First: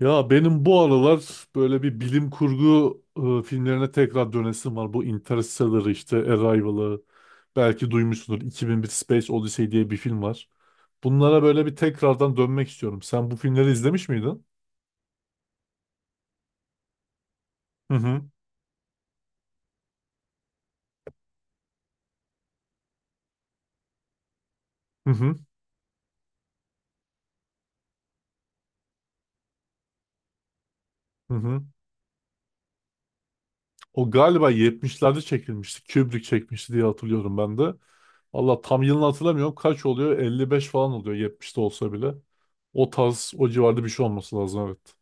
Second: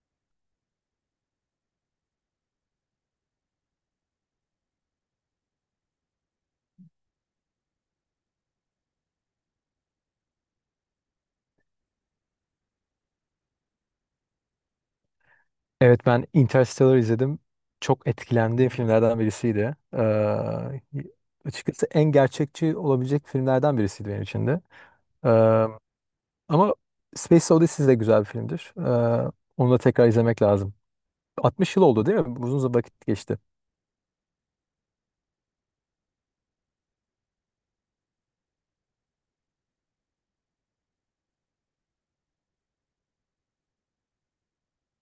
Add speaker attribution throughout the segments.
Speaker 1: Ya benim bu aralar böyle bir bilim kurgu filmlerine tekrar dönesim var. Bu Interstellar işte Arrival'ı belki duymuşsundur. 2001 Space Odyssey diye bir film var. Bunlara böyle bir tekrardan dönmek istiyorum. Sen bu filmleri izlemiş miydin?
Speaker 2: Evet, ben Interstellar izledim.
Speaker 1: Hı
Speaker 2: Çok
Speaker 1: hı.
Speaker 2: etkilendiğim filmlerden birisiydi. Açıkçası en gerçekçi olabilecek filmlerden birisiydi benim için de.
Speaker 1: Hı hı.
Speaker 2: Ee, Ama Space Odyssey de güzel bir filmdir. Onu da tekrar izlemek lazım.
Speaker 1: Hı hı.
Speaker 2: 60 yıl oldu değil mi? Uzun zaman, vakit geçti.
Speaker 1: O galiba 70'lerde çekilmişti. Kubrick çekmişti diye hatırlıyorum ben de. Allah tam yılını hatırlamıyorum. Kaç oluyor? 55 falan oluyor 70'te olsa bile. O tarz, o civarda bir şey olması lazım, evet.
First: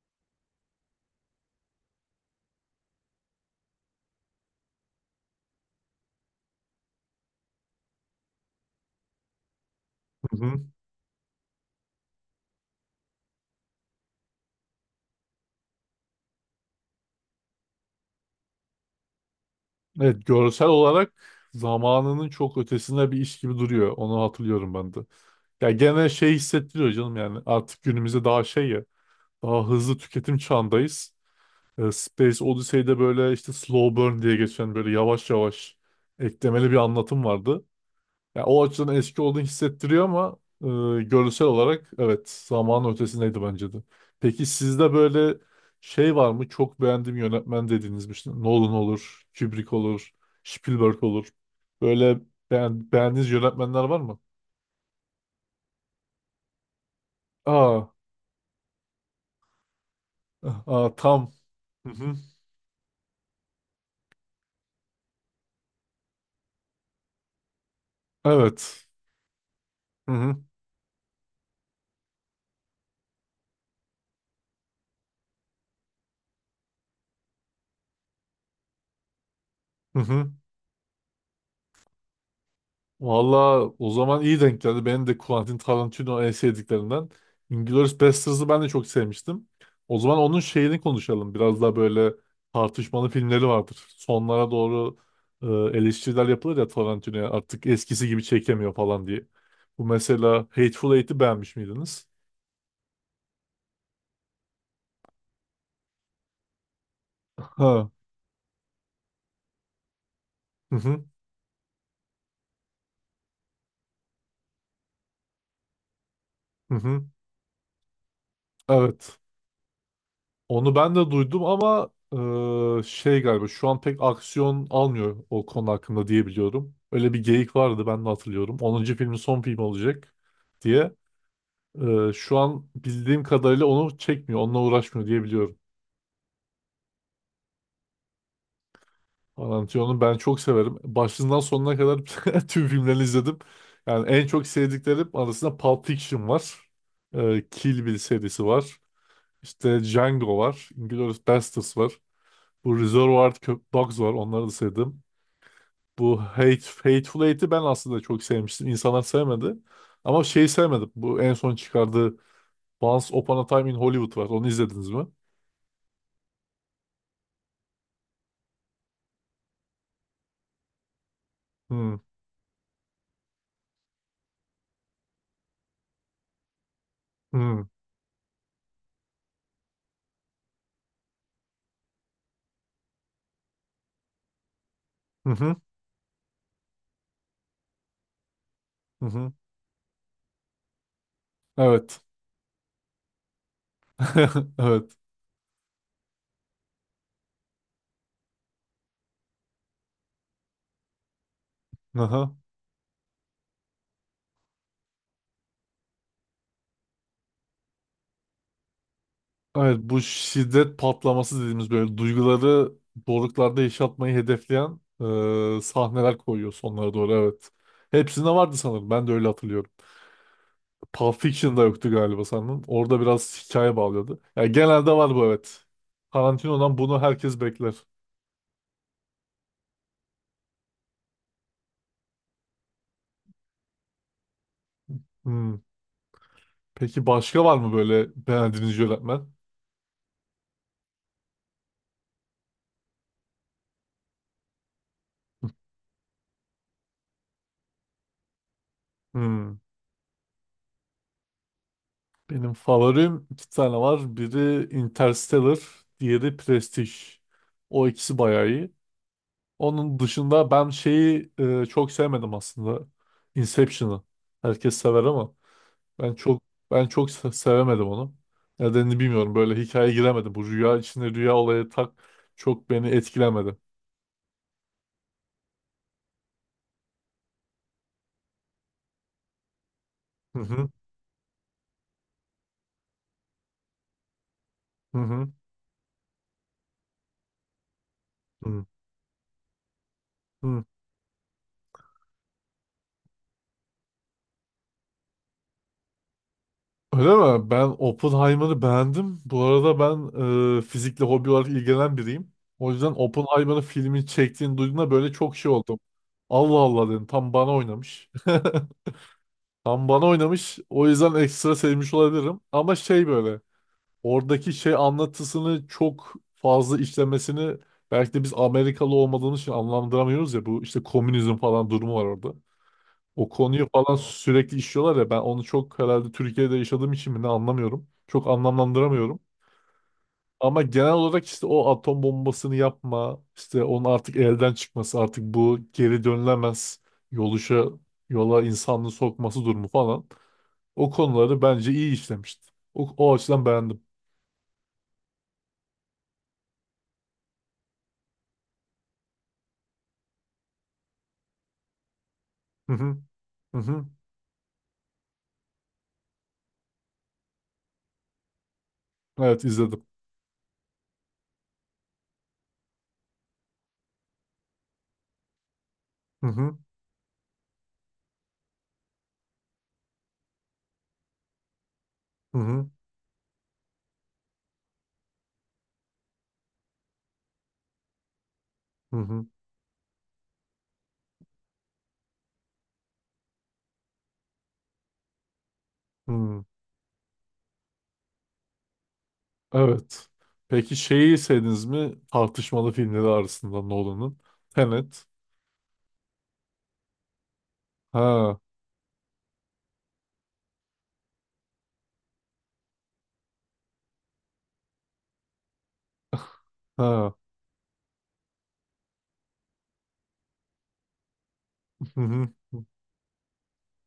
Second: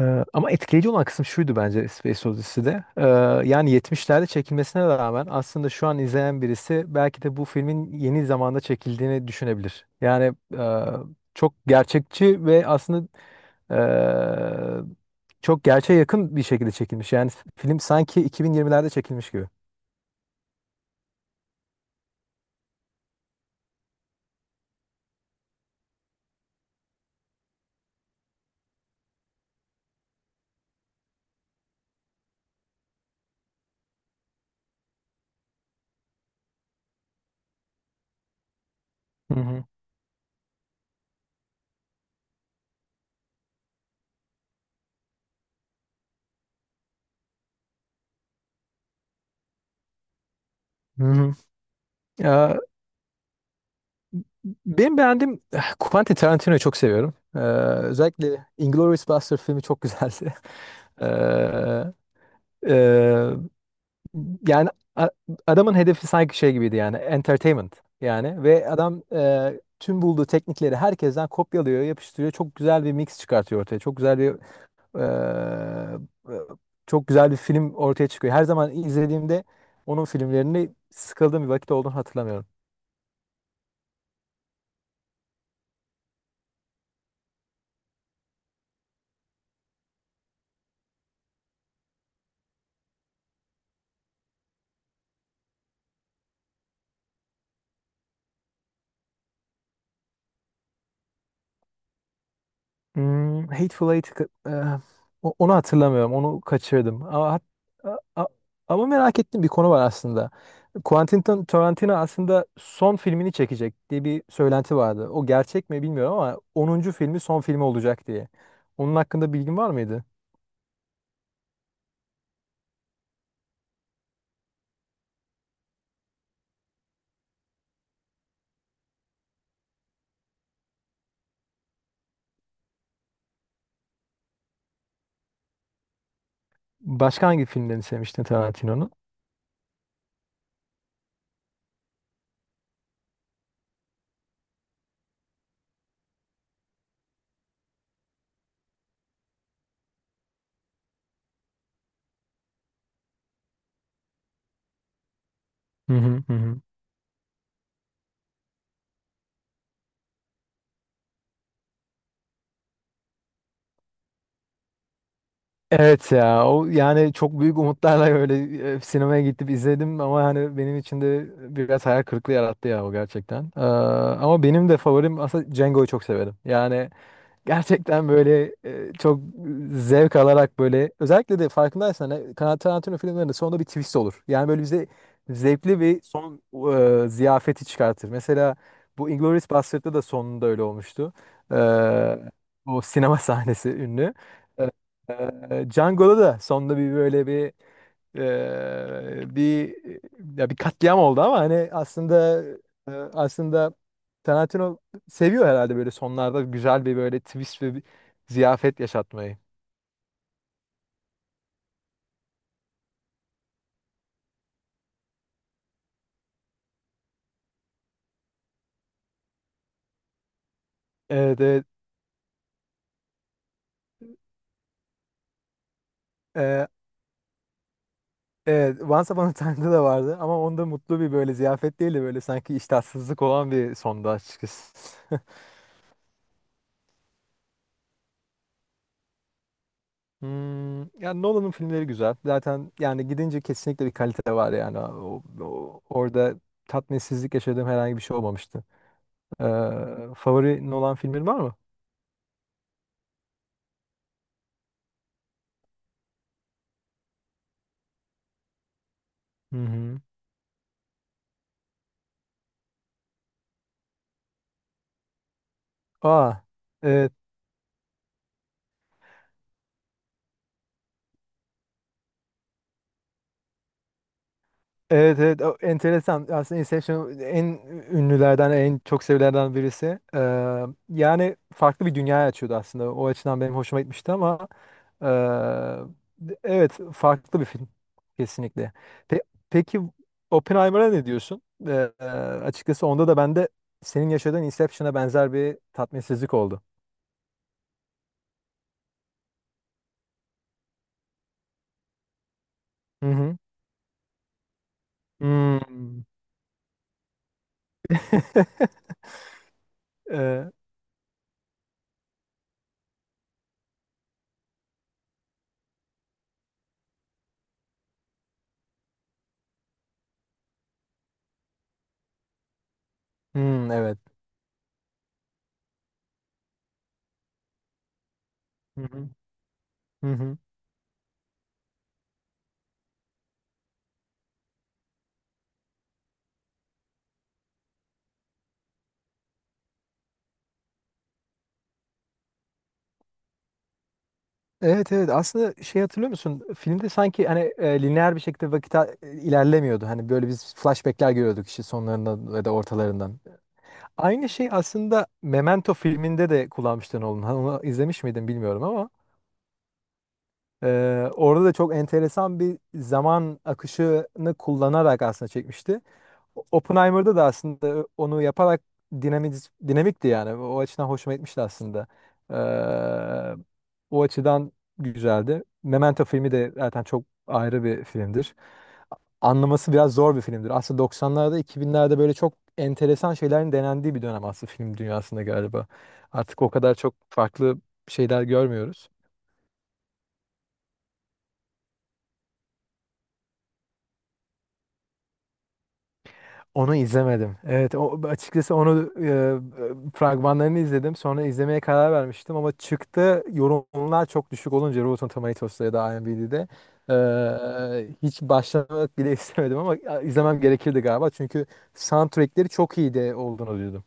Speaker 2: Ama etkileyici olan kısım şuydu bence Space Odyssey'de. Yani 70'lerde çekilmesine rağmen aslında şu an izleyen birisi belki de bu filmin yeni zamanda çekildiğini düşünebilir. Yani çok gerçekçi ve aslında e, çok gerçeğe yakın bir şekilde çekilmiş. Yani film sanki 2020'lerde çekilmiş gibi.
Speaker 1: Evet, görsel olarak zamanının çok ötesinde bir iş gibi duruyor. Onu hatırlıyorum ben de. Ya gene şey hissettiriyor canım, yani artık günümüzde daha şey ya, daha hızlı tüketim çağındayız. Space Odyssey'de böyle işte slow burn diye geçen böyle yavaş yavaş eklemeli bir anlatım vardı. Ya o açıdan eski
Speaker 2: Hı
Speaker 1: olduğunu
Speaker 2: hı.
Speaker 1: hissettiriyor ama görsel olarak evet zamanın ötesindeydi bence de. Peki sizde böyle şey var mı? Çok beğendiğim yönetmen dediğiniz bir şey. Nolan olur, Kubrick olur, Spielberg
Speaker 2: Hı
Speaker 1: olur.
Speaker 2: hı.
Speaker 1: Böyle
Speaker 2: Ee,
Speaker 1: beğendiğiniz yönetmenler var mı?
Speaker 2: Benim beğendiğim, Quentin Tarantino'yu çok seviyorum.
Speaker 1: Aa,
Speaker 2: Özellikle Inglourious Basterds filmi çok güzeldi.
Speaker 1: aa tam. Hı hı.
Speaker 2: Ee, Yani a- adamın hedefi sanki şey gibiydi, yani entertainment yani, ve
Speaker 1: Evet.
Speaker 2: adam tüm
Speaker 1: Hı
Speaker 2: bulduğu
Speaker 1: hı.
Speaker 2: teknikleri herkesten kopyalıyor, yapıştırıyor. Çok güzel bir mix çıkartıyor ortaya. E, e, Çok güzel bir film ortaya çıkıyor. Her zaman izlediğimde
Speaker 1: Hı
Speaker 2: onun
Speaker 1: hı.
Speaker 2: filmlerini sıkıldığım bir vakit olduğunu hatırlamıyorum.
Speaker 1: Valla o zaman iyi denk geldi. Benim de Quentin Tarantino en sevdiklerinden. Inglourious Basterds'ı ben de çok sevmiştim. O zaman onun şeyini konuşalım. Biraz daha böyle tartışmalı filmleri vardır. Sonlara doğru eleştiriler yapılır ya Tarantino'ya. Artık eskisi gibi çekemiyor falan diye. Bu mesela Hateful Eight'i beğenmiş miydiniz?
Speaker 2: Hmm. Hateful Eight'i ka- eh, o- Onu hatırlamıyorum. Onu kaçırdım. Ama, hat-
Speaker 1: Ha.
Speaker 2: a- a- ama merak ettiğim bir konu var aslında.
Speaker 1: Hı hı.
Speaker 2: Tarantino aslında son filmini çekecek diye bir söylenti vardı. O gerçek mi bilmiyorum ama
Speaker 1: Hı
Speaker 2: onuncu
Speaker 1: hı.
Speaker 2: filmi son filmi olacak diye. Onun
Speaker 1: Evet.
Speaker 2: hakkında bilgin var mıydı?
Speaker 1: Onu ben de duydum ama şey galiba şu an pek aksiyon almıyor o konu hakkında diye biliyorum. Öyle bir geyik vardı, ben de hatırlıyorum. Onuncu filmin son filmi olacak diye. E, şu an bildiğim kadarıyla onu çekmiyor, onunla uğraşmıyor diye biliyorum.
Speaker 2: Başka hangi filmlerini sevmiştin Tarantino'nun?
Speaker 1: Tarantino'nun ben çok severim. Başından sonuna kadar tüm filmlerini izledim. Yani en çok sevdiklerim arasında Pulp Fiction var. E, Kill Bill serisi var. İşte Django var. Inglourious Basterds var. Bu Reservoir Dogs var. Onları da sevdim.
Speaker 2: Hı
Speaker 1: Bu
Speaker 2: hı hı. Hı.
Speaker 1: Hateful Eight'i ben aslında çok sevmiştim. İnsanlar sevmedi. Ama şey sevmedim. Bu en son çıkardığı Once Upon a Time in Hollywood var. Onu izlediniz mi?
Speaker 2: Evet ya, o, yani çok büyük umutlarla öyle sinemaya gidip izledim ama hani benim için de biraz
Speaker 1: Hmm.
Speaker 2: hayal kırıklığı yarattı ya, o gerçekten. Ama benim de favorim aslında Django'yu çok severim. Yani
Speaker 1: Hmm.
Speaker 2: gerçekten böyle, çok zevk alarak, böyle özellikle de farkındaysan Tarantino filmlerinde sonunda bir twist olur. Yani böyle bize
Speaker 1: Hı hı.
Speaker 2: zevkli bir son ziyafeti çıkartır. Mesela
Speaker 1: Hı
Speaker 2: bu
Speaker 1: hı.
Speaker 2: Inglourious Basterds'da da sonunda öyle olmuştu. E,
Speaker 1: Evet.
Speaker 2: O sinema sahnesi ünlü.
Speaker 1: Evet.
Speaker 2: E, Django'da da sonunda bir böyle bir bir ya bir katliam oldu, ama hani
Speaker 1: Aha.
Speaker 2: aslında e, aslında Tarantino seviyor herhalde böyle sonlarda güzel bir böyle twist ve bir ziyafet yaşatmayı.
Speaker 1: Evet, bu şiddet patlaması dediğimiz böyle duyguları doruklarda yaşatmayı hedefleyen sahneler koyuyor sonlara doğru, evet. Hepsinde vardı sanırım. Ben de öyle hatırlıyorum. Pulp
Speaker 2: Evet,
Speaker 1: Fiction'da
Speaker 2: evet.
Speaker 1: yoktu galiba sanırım. Orada biraz hikaye bağlıyordu. Yani genelde var bu, evet.
Speaker 2: Eee,
Speaker 1: Tarantino'dan bunu herkes bekler.
Speaker 2: evet, Once Upon a Time'da da vardı ama onda mutlu bir böyle ziyafet değil de böyle sanki iştahsızlık olan bir sondu açıkçası.
Speaker 1: Hmm. Peki başka var mı böyle beğendiğiniz yönetmen?
Speaker 2: Yani Nolan'ın filmleri güzel. Zaten yani, gidince kesinlikle bir kalite var yani. Orada tatminsizlik yaşadığım herhangi bir şey olmamıştı. Ee,
Speaker 1: Hmm.
Speaker 2: Favorin olan filmin var mı?
Speaker 1: Benim favorim iki tane var. Biri Interstellar, diğeri Prestige. O ikisi bayağı iyi.
Speaker 2: Hı
Speaker 1: Onun
Speaker 2: hı.
Speaker 1: dışında ben şeyi çok sevmedim aslında. Inception'ı. Herkes sever ama. Ben çok
Speaker 2: Aa,
Speaker 1: ben çok
Speaker 2: evet.
Speaker 1: se- sevemedim onu. Nedenini bilmiyorum. Böyle hikayeye giremedim. Bu rüya içinde rüya olayı tak çok beni etkilemedi.
Speaker 2: Evet, evet. O enteresan. Aslında Inception en ünlülerden, en çok sevilenlerden birisi.
Speaker 1: Hı hı
Speaker 2: Yani farklı bir dünya açıyordu aslında. O açıdan benim hoşuma gitmişti ama
Speaker 1: hı hı.
Speaker 2: evet, farklı bir film
Speaker 1: hı
Speaker 2: kesinlikle. Pe- peki
Speaker 1: hı.
Speaker 2: Oppenheimer'a ne diyorsun? Açıkçası onda da bende senin yaşadığın Inception'a benzer bir tatminsizlik oldu.
Speaker 1: Öyle mi? Ben Oppenheimer'ı beğendim. Bu arada ben fizikle hobi olarak ilgilenen biriyim. O yüzden
Speaker 2: Hı hı.
Speaker 1: Oppenheimer'ın filmini çektiğini duyduğumda böyle çok şey oldum.
Speaker 2: Hmm.
Speaker 1: Allah Allah dedim. Tam bana oynamış. Tam bana oynamış. O yüzden ekstra sevmiş olabilirim. Ama şey böyle, oradaki şey anlatısını çok fazla işlemesini, belki de biz Amerikalı olmadığımız için anlamlandıramıyoruz ya, bu işte komünizm falan durumu var orada. O konuyu
Speaker 2: Hmm,
Speaker 1: falan
Speaker 2: evet.
Speaker 1: sürekli işliyorlar ya, ben onu çok herhalde Türkiye'de yaşadığım için mi ne anlamıyorum. Çok
Speaker 2: Hı hı.
Speaker 1: anlamlandıramıyorum.
Speaker 2: Hı hı.
Speaker 1: Ama genel olarak işte o atom bombasını yapma, işte onun artık elden çıkması, artık bu geri dönülemez yoluşa, yola insanlığı sokması durumu falan. O konuları bence iyi işlemişti. O, o açıdan beğendim.
Speaker 2: Evet, evet. Aslında, şey, hatırlıyor musun? Filmde sanki hani lineer bir şekilde vakit ilerlemiyordu. Hani böyle biz flashbackler görüyorduk işte, sonlarından ya da
Speaker 1: Hı hı.
Speaker 2: ortalarından.
Speaker 1: Hı hı.
Speaker 2: Aynı şey aslında Memento filminde de kullanmıştı Nolan. Hani onu izlemiş miydin bilmiyorum ama.
Speaker 1: Evet, izledim.
Speaker 2: Orada da çok enteresan bir zaman akışını kullanarak aslında çekmişti.
Speaker 1: Hı hı.
Speaker 2: Oppenheimer'da da aslında onu yaparak dinamik, dinamikti yani. O açıdan hoşuma gitmişti aslında.
Speaker 1: Hı hı.
Speaker 2: Ee, O açıdan güzeldi. Memento filmi de zaten çok ayrı bir filmdir.
Speaker 1: Hı hı.
Speaker 2: Anlaması biraz zor bir filmdir. Aslında 90'larda, 2000'lerde böyle çok enteresan şeylerin denendiği bir dönem aslında film dünyasında galiba. Artık
Speaker 1: Hı.
Speaker 2: o kadar çok farklı şeyler görmüyoruz.
Speaker 1: Evet. Peki şeyi izlediniz mi? Tartışmalı filmleri arasında Nolan'ın. Tenet.
Speaker 2: Onu izlemedim. Evet, o,
Speaker 1: Ha,
Speaker 2: açıkçası onu fragmanlarını izledim. Sonra izlemeye karar vermiştim ama çıktı, yorumlar çok düşük olunca Rotten Tomatoes'ta ya da IMDb'de,
Speaker 1: ha.
Speaker 2: hiç başlamak bile istemedim, ama izlemem gerekirdi galiba. Çünkü
Speaker 1: Hı hı.
Speaker 2: soundtrackleri çok iyi de olduğunu duydum.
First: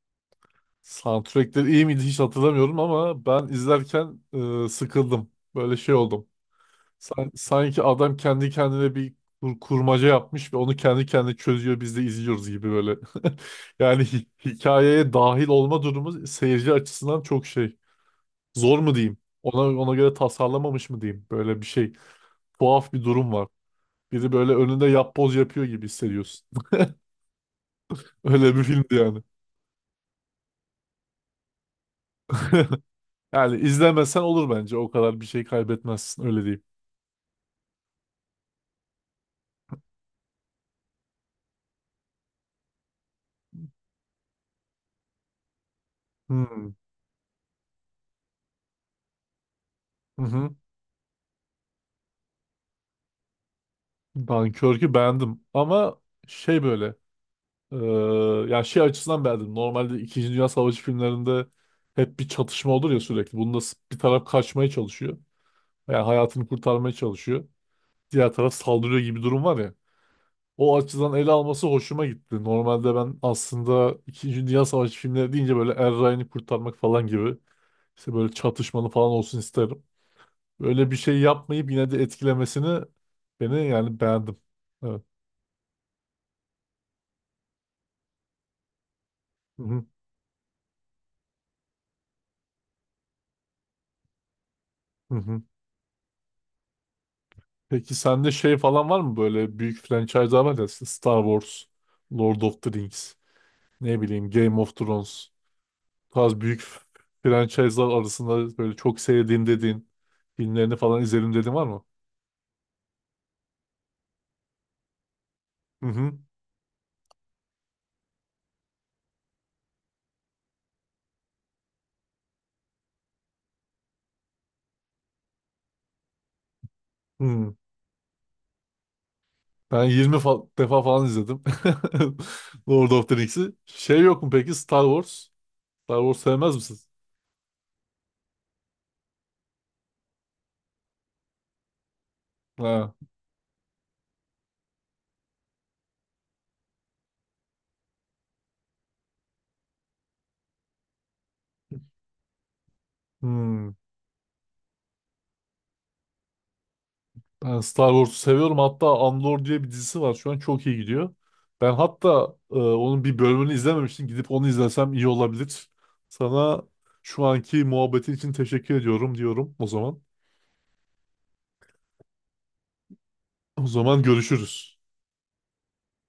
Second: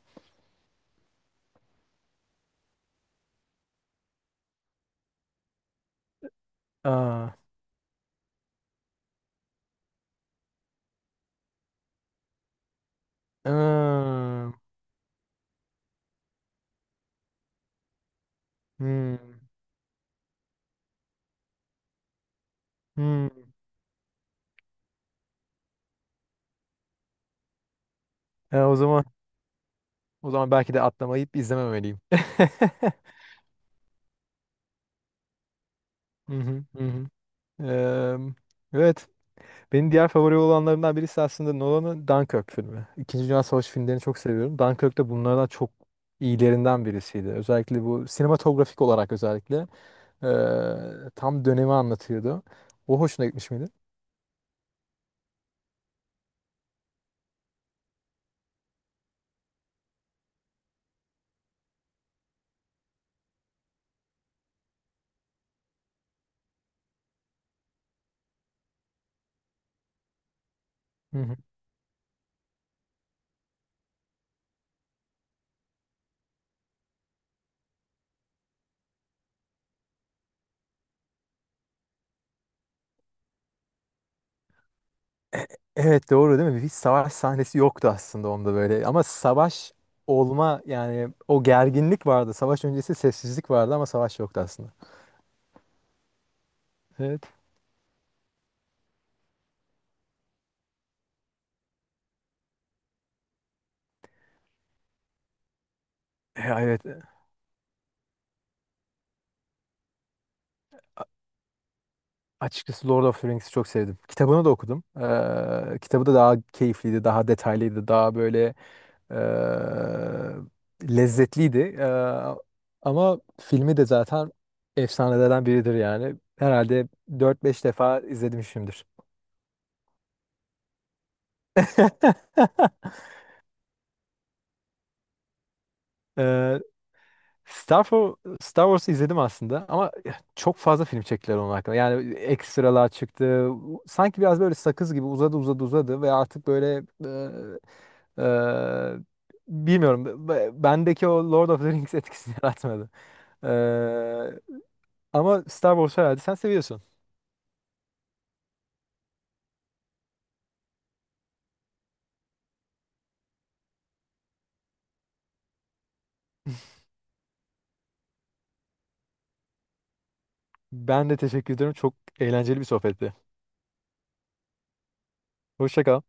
Speaker 1: Soundtrackleri iyi miydi hiç hatırlamıyorum ama ben izlerken sıkıldım. Böyle şey oldum.
Speaker 2: Aa.
Speaker 1: Sanki adam kendi kendine bir kurmaca yapmış ve onu kendi kendine çözüyor, biz de izliyoruz gibi böyle. Yani
Speaker 2: Aa.
Speaker 1: hikayeye dahil olma durumu seyirci açısından çok şey. Zor mu
Speaker 2: Hmm.
Speaker 1: diyeyim? Ona göre tasarlamamış mı diyeyim? Böyle bir şey. Tuhaf bir
Speaker 2: Hmm.
Speaker 1: durum var. Biri böyle önünde yapboz yapıyor gibi hissediyorsun. Öyle
Speaker 2: E,
Speaker 1: bir
Speaker 2: o
Speaker 1: filmdi
Speaker 2: zaman
Speaker 1: yani.
Speaker 2: o zaman belki de atlamayıp izlememeliyim.
Speaker 1: Yani izlemesen olur bence. O kadar bir şey kaybetmezsin.
Speaker 2: Hı
Speaker 1: Öyle
Speaker 2: hı.
Speaker 1: diyeyim.
Speaker 2: Hı hı. Eee, evet. Benim diğer favori olanlarımdan birisi aslında Nolan'ın Dunkirk filmi. İkinci Dünya Savaşı filmlerini çok seviyorum. Dunkirk de bunlardan çok
Speaker 1: Hmm.
Speaker 2: iyilerinden birisiydi. Özellikle bu sinematografik olarak, özellikle
Speaker 1: Hı hı.
Speaker 2: tam dönemi anlatıyordu. O hoşuna gitmiş miydi?
Speaker 1: Dunkirk'ü beğendim. Ama şey böyle, eee, yani şey açısından beğendim. Normalde İkinci Dünya Savaşı filmlerinde hep bir çatışma olur ya sürekli. Bunda bir taraf kaçmaya çalışıyor. Yani hayatını kurtarmaya çalışıyor. Diğer taraf saldırıyor gibi durum var ya, o açıdan
Speaker 2: Hı
Speaker 1: ele
Speaker 2: hı.
Speaker 1: alması hoşuma gitti. Normalde ben aslında İkinci Dünya Savaşı filmleri deyince böyle Er Ryan'ı kurtarmak falan gibi işte böyle çatışmalı falan olsun isterim. Böyle bir şey yapmayıp yine de etkilemesini beni, yani beğendim. Evet.
Speaker 2: Evet, doğru değil mi? Hiç savaş sahnesi yoktu aslında onda böyle. Ama
Speaker 1: Hı
Speaker 2: savaş
Speaker 1: hı,
Speaker 2: olma, yani o gerginlik vardı. Savaş öncesi sessizlik vardı ama savaş yoktu aslında.
Speaker 1: hı hı.
Speaker 2: Evet.
Speaker 1: Peki sende şey falan var mı, böyle büyük franchise'lar var ya işte Star Wars, Lord of the Rings, ne bileyim Game of Thrones. Bu tarz büyük
Speaker 2: Evet.
Speaker 1: franchise'lar arasında böyle çok sevdiğim dediğin filmlerini falan izledim dediğin var mı?
Speaker 2: Açıkçası Lord of the Rings'i çok sevdim. Kitabını da okudum.
Speaker 1: Hı
Speaker 2: Kitabı
Speaker 1: hı.
Speaker 2: da daha keyifliydi, daha detaylıydı, daha böyle lezzetliydi. Ama filmi de zaten efsanelerden biridir yani. Herhalde dört
Speaker 1: Hı.
Speaker 2: beş defa izlemişimdir.
Speaker 1: Ben 20 defa falan izledim. Lord of the Rings'i. Şey yok mu peki Star Wars? Star Wars sevmez
Speaker 2: Ee,
Speaker 1: misiniz?
Speaker 2: Star Wars'u izledim aslında ama çok fazla film çektiler onun hakkında. Yani ekstralar
Speaker 1: Ha.
Speaker 2: çıktı. Sanki biraz böyle sakız gibi uzadı, uzadı, uzadı ve artık böyle Eee, bilmiyorum. Bendeki o Lord of the Rings etkisini yaratmadı.
Speaker 1: Hmm.
Speaker 2: Eee, Ama Star Wars herhalde sen seviyorsun.
Speaker 1: Ben Star Wars'u seviyorum. Hatta Andor diye bir dizisi var. Şu an çok iyi gidiyor. Ben hatta onun bir bölümünü izlememiştim. Gidip onu izlesem iyi olabilir. Sana şu anki muhabbetin için teşekkür ediyorum diyorum o zaman.
Speaker 2: Ben de teşekkür ederim. Çok eğlenceli bir sohbetti.
Speaker 1: O zaman görüşürüz.
Speaker 2: Hoşça kal.